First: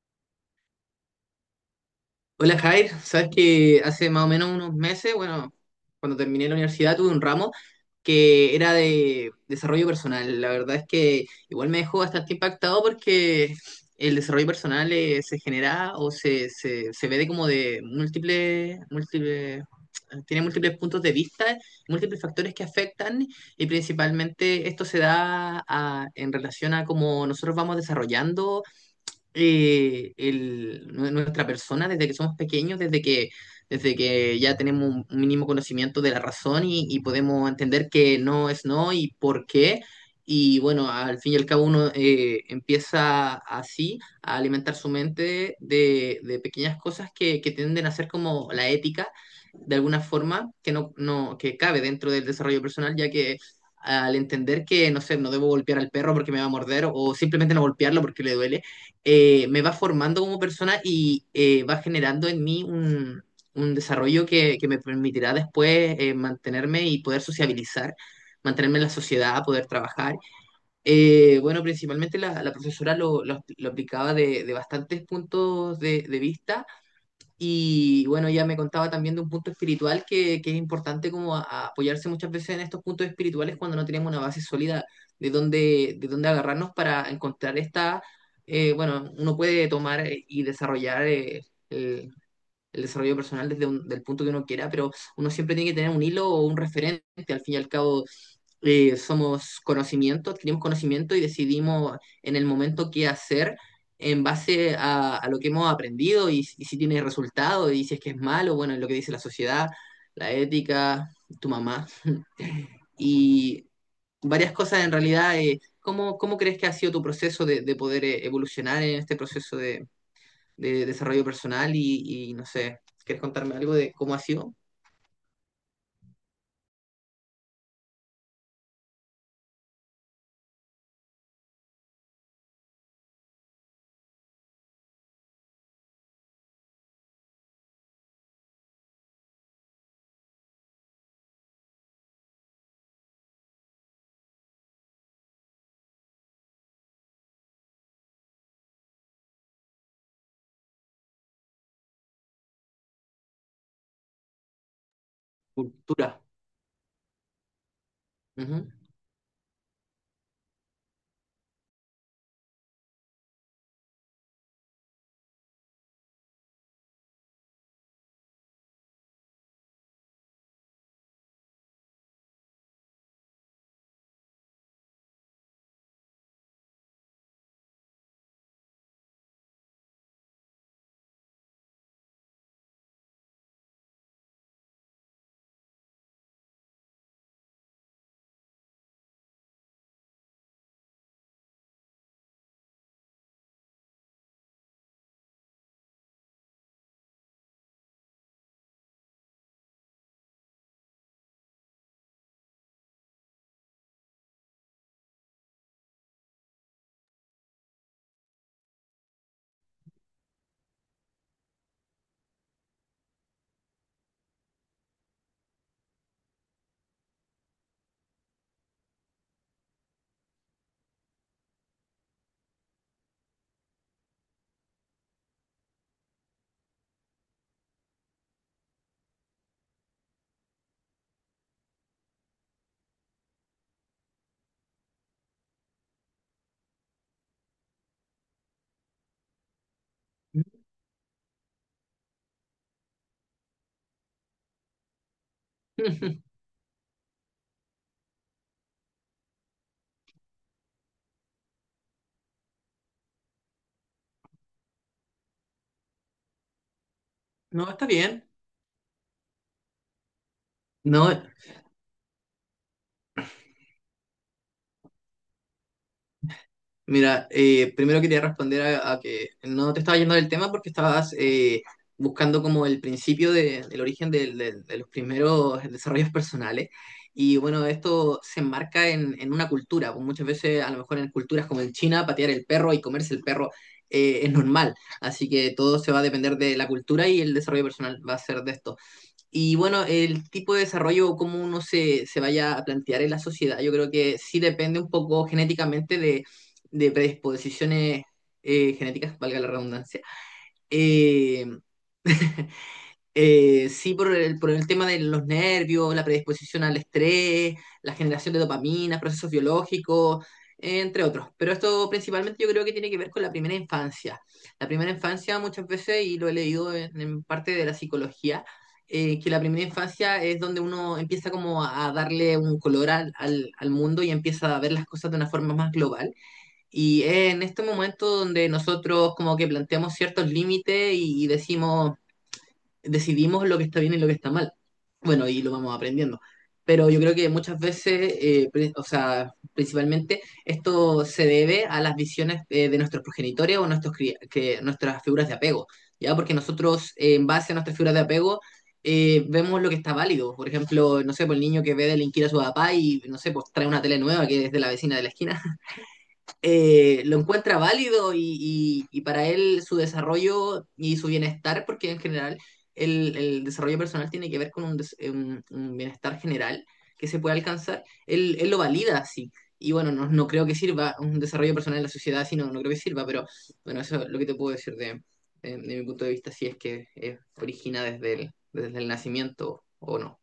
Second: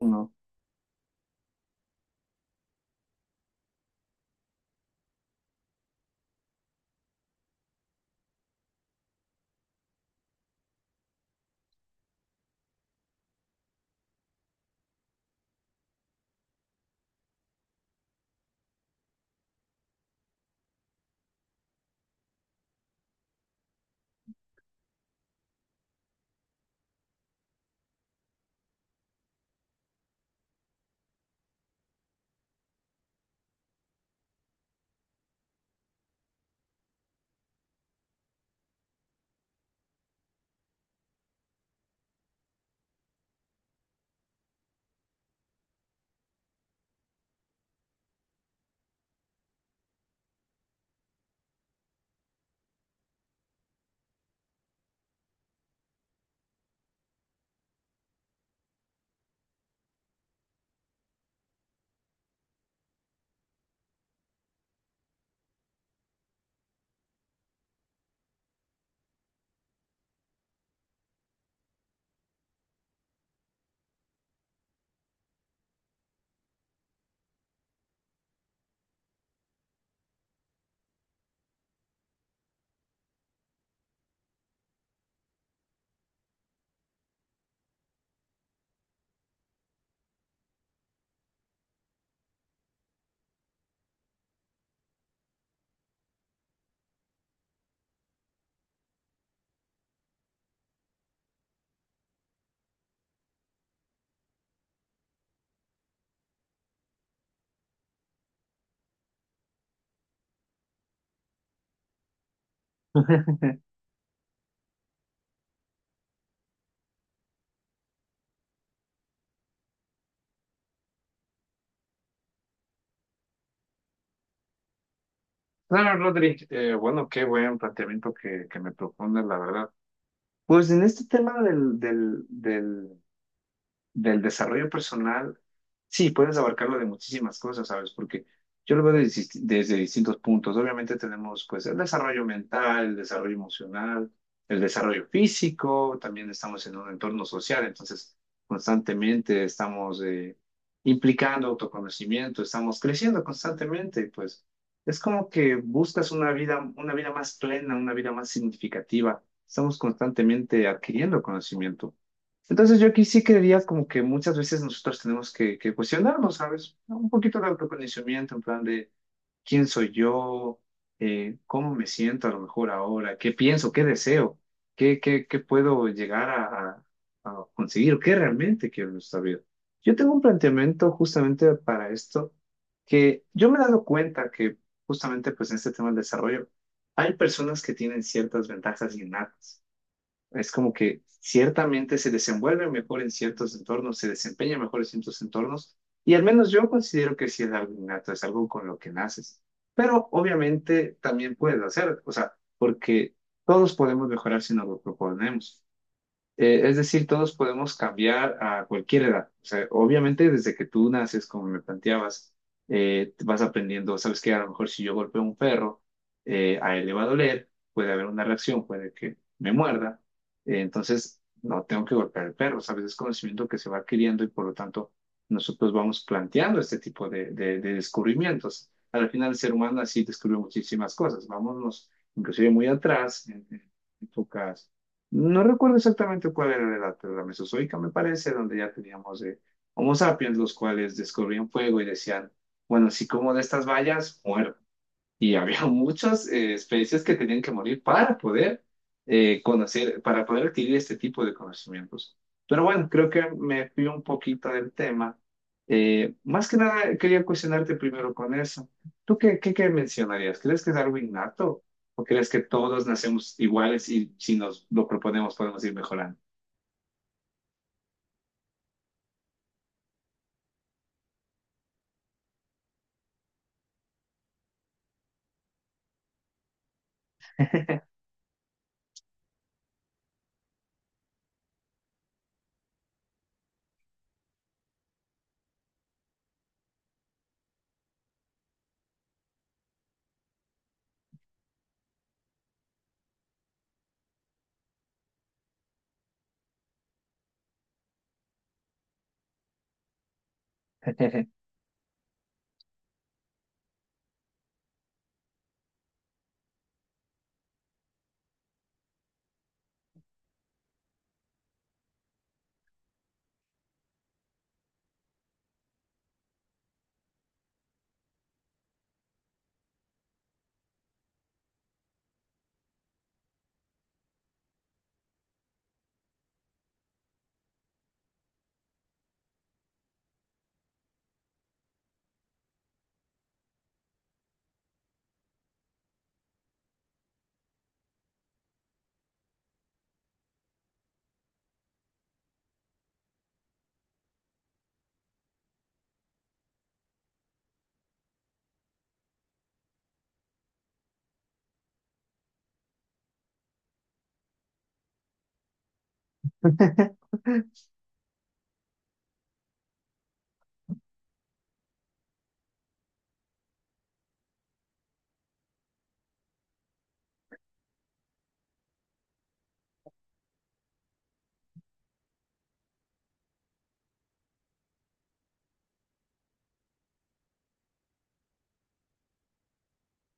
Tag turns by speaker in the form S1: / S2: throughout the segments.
S1: No.
S2: Hola Jair, sabes que hace más o menos unos meses, bueno, cuando terminé la universidad tuve un ramo que era de desarrollo personal. La verdad es que igual me dejó bastante impactado porque el desarrollo personal se genera o se ve de como de múltiples, tiene múltiples puntos de vista, múltiples factores que afectan y principalmente esto en relación a cómo nosotros vamos desarrollando nuestra persona desde que somos pequeños, desde que ya tenemos un mínimo conocimiento de la razón y podemos entender que no es no y por qué. Y bueno, al fin y al cabo uno empieza así a alimentar su mente de pequeñas cosas que tienden a ser como la ética, de alguna forma, que no, no, que cabe dentro del desarrollo personal, ya que al entender que, no sé, no debo golpear al perro porque me va a morder o simplemente no golpearlo porque le duele me va formando como persona y va generando en mí un desarrollo que me permitirá después mantenerme y poder sociabilizar, mantenerme en la sociedad, poder trabajar. Bueno, principalmente la profesora lo aplicaba de bastantes puntos de vista. Y bueno, ella me contaba también de un punto espiritual que es importante a apoyarse muchas veces en estos puntos espirituales cuando no tenemos una base sólida de dónde agarrarnos para encontrar esta. Bueno, uno puede tomar y desarrollar el, el desarrollo personal desde del punto que uno quiera, pero uno siempre tiene que tener un hilo o un referente al fin y al cabo. Somos conocimiento, adquirimos conocimiento y decidimos en el momento qué hacer en base a lo que hemos aprendido y si tiene resultado y si es que es malo, bueno, lo que dice la sociedad, la ética, tu mamá y varias cosas en realidad. ¿Cómo, cómo crees que ha sido tu proceso de poder evolucionar en este proceso de desarrollo personal y no sé, quieres contarme algo de cómo ha sido?
S1: No, Rodri, bueno, qué buen planteamiento que me propone, la verdad. Pues en este tema del desarrollo personal, sí, puedes abarcarlo de muchísimas cosas, ¿sabes? Porque yo lo veo desde distintos puntos. Obviamente tenemos, pues, el desarrollo mental, el desarrollo emocional, el desarrollo físico, también estamos en un entorno social, entonces constantemente estamos implicando autoconocimiento, estamos creciendo constantemente, y, pues es como que buscas
S2: Cultura.
S1: una vida más plena, una vida más
S2: Ujú.
S1: significativa. Estamos constantemente adquiriendo conocimiento. Entonces yo aquí sí creería como que muchas veces nosotros tenemos que cuestionarnos, ¿sabes? Un poquito de autoconocimiento en plan de quién soy yo. Cómo me siento a lo mejor ahora, qué pienso, qué deseo, qué puedo llegar a- a conseguir, o qué realmente quiero en esta vida. Yo tengo un planteamiento justamente para esto, que yo me he dado cuenta que justamente pues en este tema del desarrollo hay personas que tienen ciertas ventajas innatas. Es como que ciertamente se desenvuelve mejor en ciertos entornos, se desempeña mejor en ciertos entornos, y al menos yo considero que sí es algo innato, es algo con lo que naces. Pero obviamente también puedes hacer, o sea, porque todos podemos mejorar si nos lo proponemos. Es decir, todos podemos cambiar a cualquier edad. O sea, obviamente desde que tú naces, como me planteabas, vas aprendiendo, sabes que a lo mejor si yo golpeo a un perro, a él le va a doler, puede haber una reacción, puede que me muerda. Entonces, no tengo que golpear al perro, sabes, es conocimiento que se va adquiriendo y por lo tanto nosotros vamos planteando este tipo de descubrimientos. Al final, el ser humano así descubrió muchísimas cosas. Vámonos inclusive muy atrás, en épocas, no recuerdo exactamente cuál era la edad, pero la mesozoica me parece, donde ya teníamos Homo sapiens, los cuales descubrían fuego y decían, bueno, si como de estas vallas, muero. Y había muchas especies que tenían que morir para poder conocer, para poder adquirir este tipo de conocimientos. Pero bueno, creo que me fui un poquito del tema. Más que nada, quería
S2: No,
S1: cuestionarte
S2: está
S1: primero
S2: bien.
S1: con eso. ¿Tú qué mencionarías? ¿Crees que es algo
S2: No,
S1: innato? ¿O crees que todos nacemos iguales y si nos lo proponemos podemos ir mejorando?
S2: mira, primero quería responder a que no te estaba yendo del tema porque estabas buscando como el principio de, el origen de los primeros desarrollos personales. Y bueno, esto se enmarca en una cultura. Pues muchas veces, a lo mejor en culturas como en China, patear el perro y comerse el perro es normal. Así que todo se va a depender de la cultura y el desarrollo personal va a ser de esto. Y bueno, el tipo de desarrollo o cómo uno se vaya a plantear en la sociedad, yo creo que sí depende un poco genéticamente de predisposiciones genéticas, valga la redundancia. Eh, sí, por por el tema de los nervios, la predisposición al estrés, la generación de dopamina, procesos biológicos, entre otros. Pero esto principalmente yo creo que tiene que ver con la primera infancia. La primera infancia muchas veces, y lo he leído en parte de la psicología, que la primera infancia es donde uno empieza como a darle un color al mundo y empieza a ver las cosas de una forma más global. Y es en este momento donde nosotros como que planteamos ciertos límites y decimos decidimos lo que está bien y lo que está mal. Bueno, y lo vamos aprendiendo. Pero yo creo que muchas veces, o sea, principalmente esto se debe a las visiones de nuestros progenitores o nuestras figuras de apego, ¿ya? Porque nosotros, en base a nuestras figuras de apego, vemos lo que está válido. Por ejemplo, no sé, por el niño que ve delinquir a su papá y, no sé, pues trae una tele nueva que es de la vecina de la esquina lo encuentra válido y, y para él su desarrollo y su bienestar, porque en general el desarrollo personal tiene que ver con un bienestar general que se puede alcanzar, él lo valida así. Y bueno, no, no creo que sirva un desarrollo personal en la sociedad, sino no creo que sirva, pero bueno, eso es lo que te puedo decir de, de mi punto de vista, si es que origina desde desde el nacimiento o no.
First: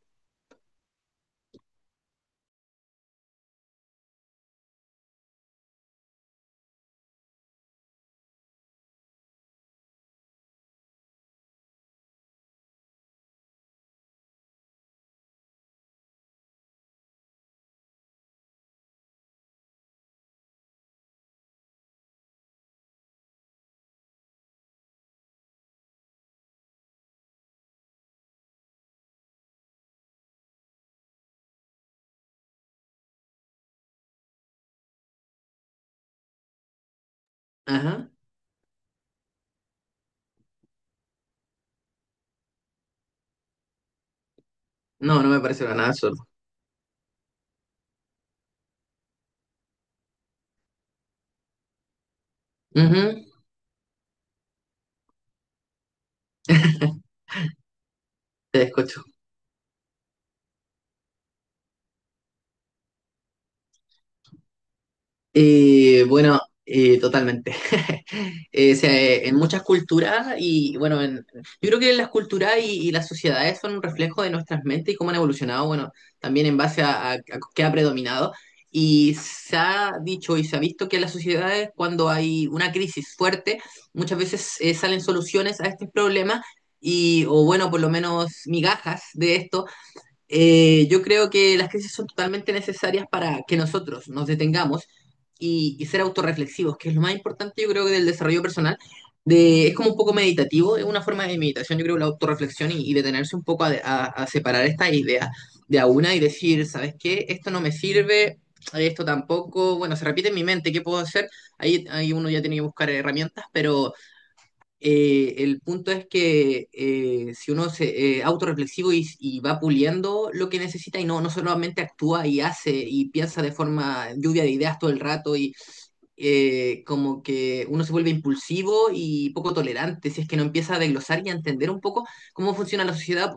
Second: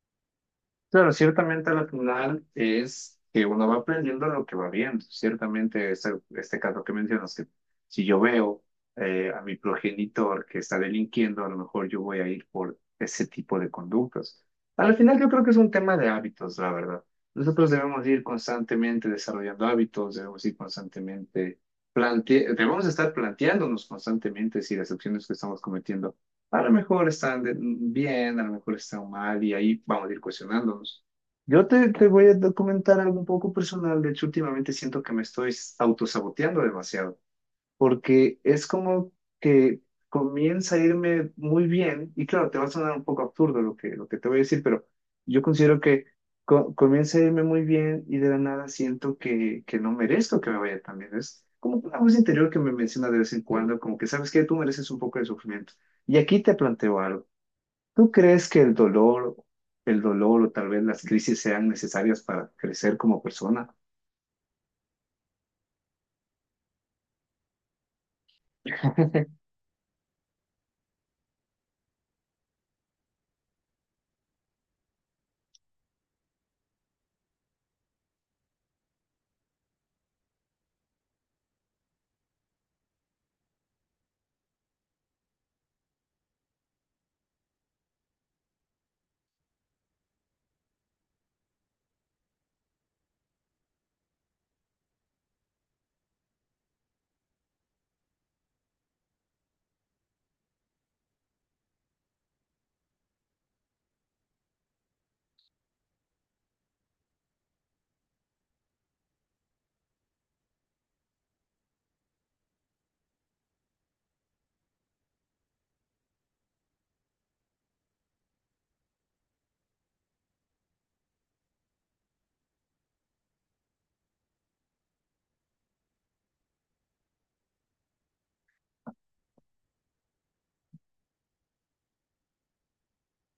S1: Claro, ciertamente la final es que uno va aprendiendo lo que va viendo. Ciertamente, este caso que mencionas, que si yo veo a mi progenitor que está delinquiendo, a lo mejor yo voy a ir por ese tipo de conductas. Al final, yo creo que es un tema de hábitos, la verdad. Nosotros debemos ir constantemente desarrollando hábitos, debemos ir constantemente plante, debemos estar planteándonos constantemente si las acciones que estamos cometiendo a lo mejor están de- bien, a lo mejor están mal y ahí vamos a ir cuestionándonos. Yo te voy a documentar algo un poco personal. De hecho, últimamente siento que me estoy autosaboteando demasiado
S2: Ajá.
S1: porque es como que comienza a irme muy bien, y claro, te va a sonar un poco absurdo lo que te voy a decir, pero
S2: No, no me
S1: yo
S2: parece para
S1: considero
S2: nada
S1: que
S2: absurdo.
S1: comienza a irme muy bien y de la nada siento que no merezco que me vaya tan bien. Es como una voz interior que me menciona de
S2: Ujú.
S1: vez en cuando, como que sabes que tú mereces un poco de sufrimiento. Y aquí te planteo algo. ¿Tú crees que
S2: Te escucho.
S1: el dolor o tal vez las crisis sean necesarias para crecer como persona?
S2: Bueno, totalmente. O sea, en muchas culturas y bueno, yo creo que las culturas y las sociedades son un reflejo de nuestras mentes y cómo han evolucionado, bueno, también en base a qué ha predominado. Y se ha dicho y se ha visto que en las sociedades cuando hay una crisis fuerte, muchas veces salen soluciones a estos problemas y, o bueno, por lo menos migajas de esto. Yo creo que las crisis son totalmente necesarias para que nosotros nos detengamos y ser autorreflexivos, que es lo más importante, yo creo que del desarrollo personal. Es como un poco meditativo, es una forma de meditación, yo creo, la autorreflexión y detenerse un poco a separar esta idea de a una y decir, ¿sabes qué? Esto no me sirve, esto tampoco, bueno, se repite en mi mente, ¿qué puedo hacer? Ahí uno ya tiene que buscar herramientas, pero el punto es que si uno se autorreflexivo y va puliendo lo que necesita y no, no solamente actúa y hace y piensa de forma lluvia de ideas todo el rato y como que uno se vuelve impulsivo y poco tolerante, si es que no empieza a desglosar y a entender un poco cómo funciona la sociedad,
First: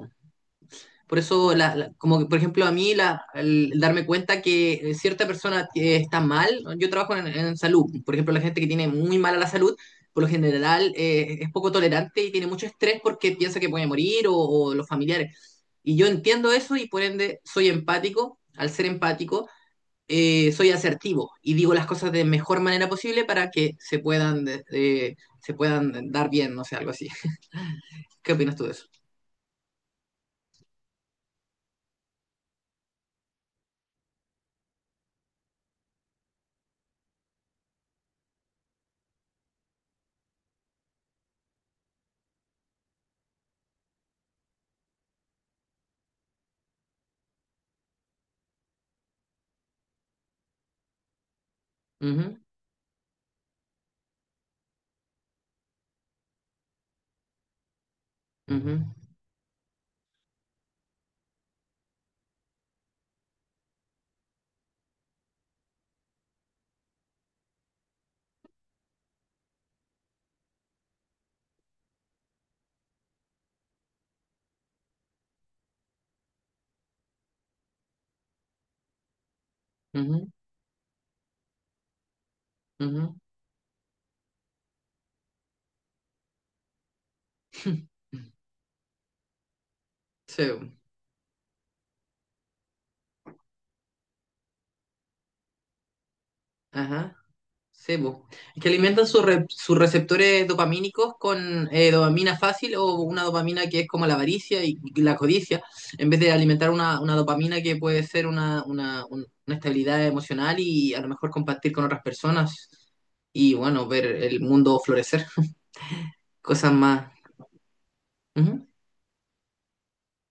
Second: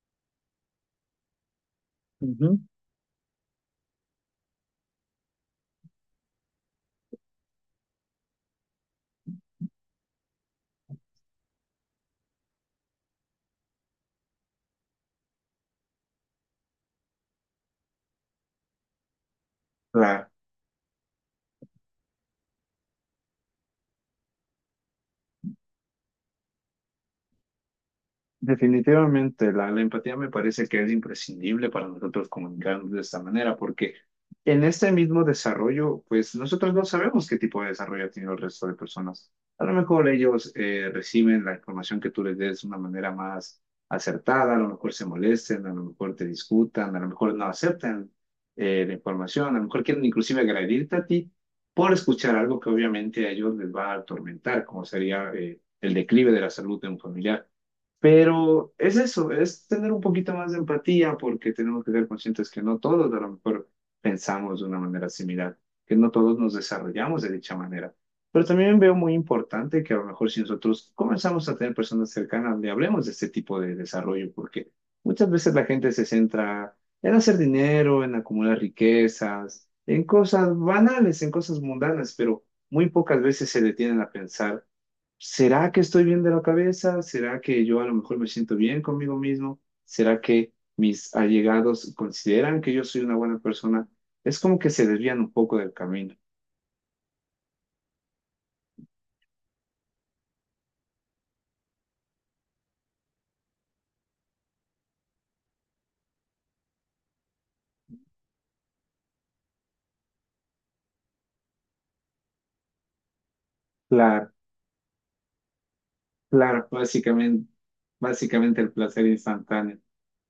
S2: por eso, como que, por
S1: Ujú.
S2: ejemplo, a mí el darme cuenta que cierta persona está mal, ¿no? Yo trabajo en salud, por ejemplo, la gente que tiene muy mala la salud, por lo general es poco tolerante y tiene mucho estrés porque piensa que puede morir o los familiares. Y yo entiendo eso y por ende soy empático, al ser empático,
S1: Claro.
S2: soy asertivo y digo las cosas de mejor manera posible para que se puedan dar bien, no sé, algo así. ¿Qué opinas tú de eso?
S1: Definitivamente, la empatía me parece que es imprescindible para nosotros comunicarnos de esta manera, porque en este mismo desarrollo, pues nosotros no sabemos qué tipo de desarrollo ha tenido el resto de personas. A lo mejor ellos reciben la información que tú les des de una manera más acertada, a lo mejor se molesten, a lo mejor te discutan, a lo mejor no aceptan la información, a lo mejor quieren inclusive agredirte a ti por escuchar
S2: Ujú,
S1: algo que obviamente a ellos les va a atormentar, como sería el declive de la salud de un familiar.
S2: ujú,
S1: Pero es eso, es tener un poquito más de empatía porque tenemos que ser conscientes que no todos a lo mejor pensamos de una manera similar, que no todos nos desarrollamos de dicha manera. Pero también veo muy importante que a lo mejor si nosotros comenzamos a tener personas cercanas, le hablemos de este tipo de desarrollo, porque muchas veces la gente se centra en hacer dinero, en acumular riquezas, en
S2: ujú,
S1: cosas banales, en cosas mundanas, pero muy
S2: ujú.
S1: pocas veces se detienen a pensar. ¿Será que estoy bien de la cabeza? ¿Será que yo a lo mejor me siento bien conmigo mismo? ¿Será
S2: Sí,
S1: que mis allegados consideran que yo soy una buena persona? Es como que se desvían un poco del camino.
S2: ajá, sí, po. Es que alimentan sus receptores dopamínicos con dopamina fácil o una dopamina que es como la avaricia y la codicia, en vez de alimentar una dopamina que puede ser una estabilidad emocional y a lo mejor compartir con otras personas y bueno, ver
S1: Claro,
S2: el mundo florecer,
S1: claro,
S2: cosas más.
S1: básicamente, básicamente
S2: Ujú.
S1: el placer instantáneo.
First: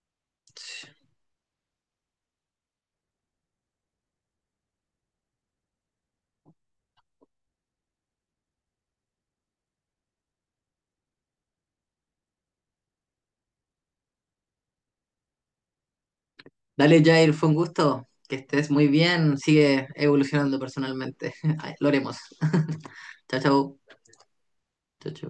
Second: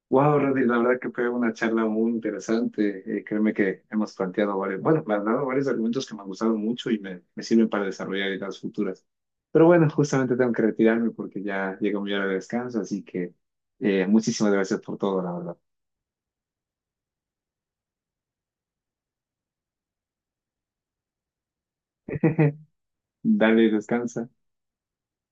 S1: Wow, Rodri, la verdad que fue una charla muy interesante. Créeme que hemos planteado varios, bueno, me has dado varios argumentos que me han gustado mucho y me sirven para desarrollar ideas futuras. Pero bueno, justamente tengo que retirarme porque ya llegó mi hora de descanso, así que muchísimas gracias por todo, la verdad.
S2: Dale, Jair, fue un gusto, que estés muy bien, sigue evolucionando personalmente. Ay, lo haremos. Chao,
S1: Dale,
S2: chao.
S1: descansa.
S2: Chao, chao.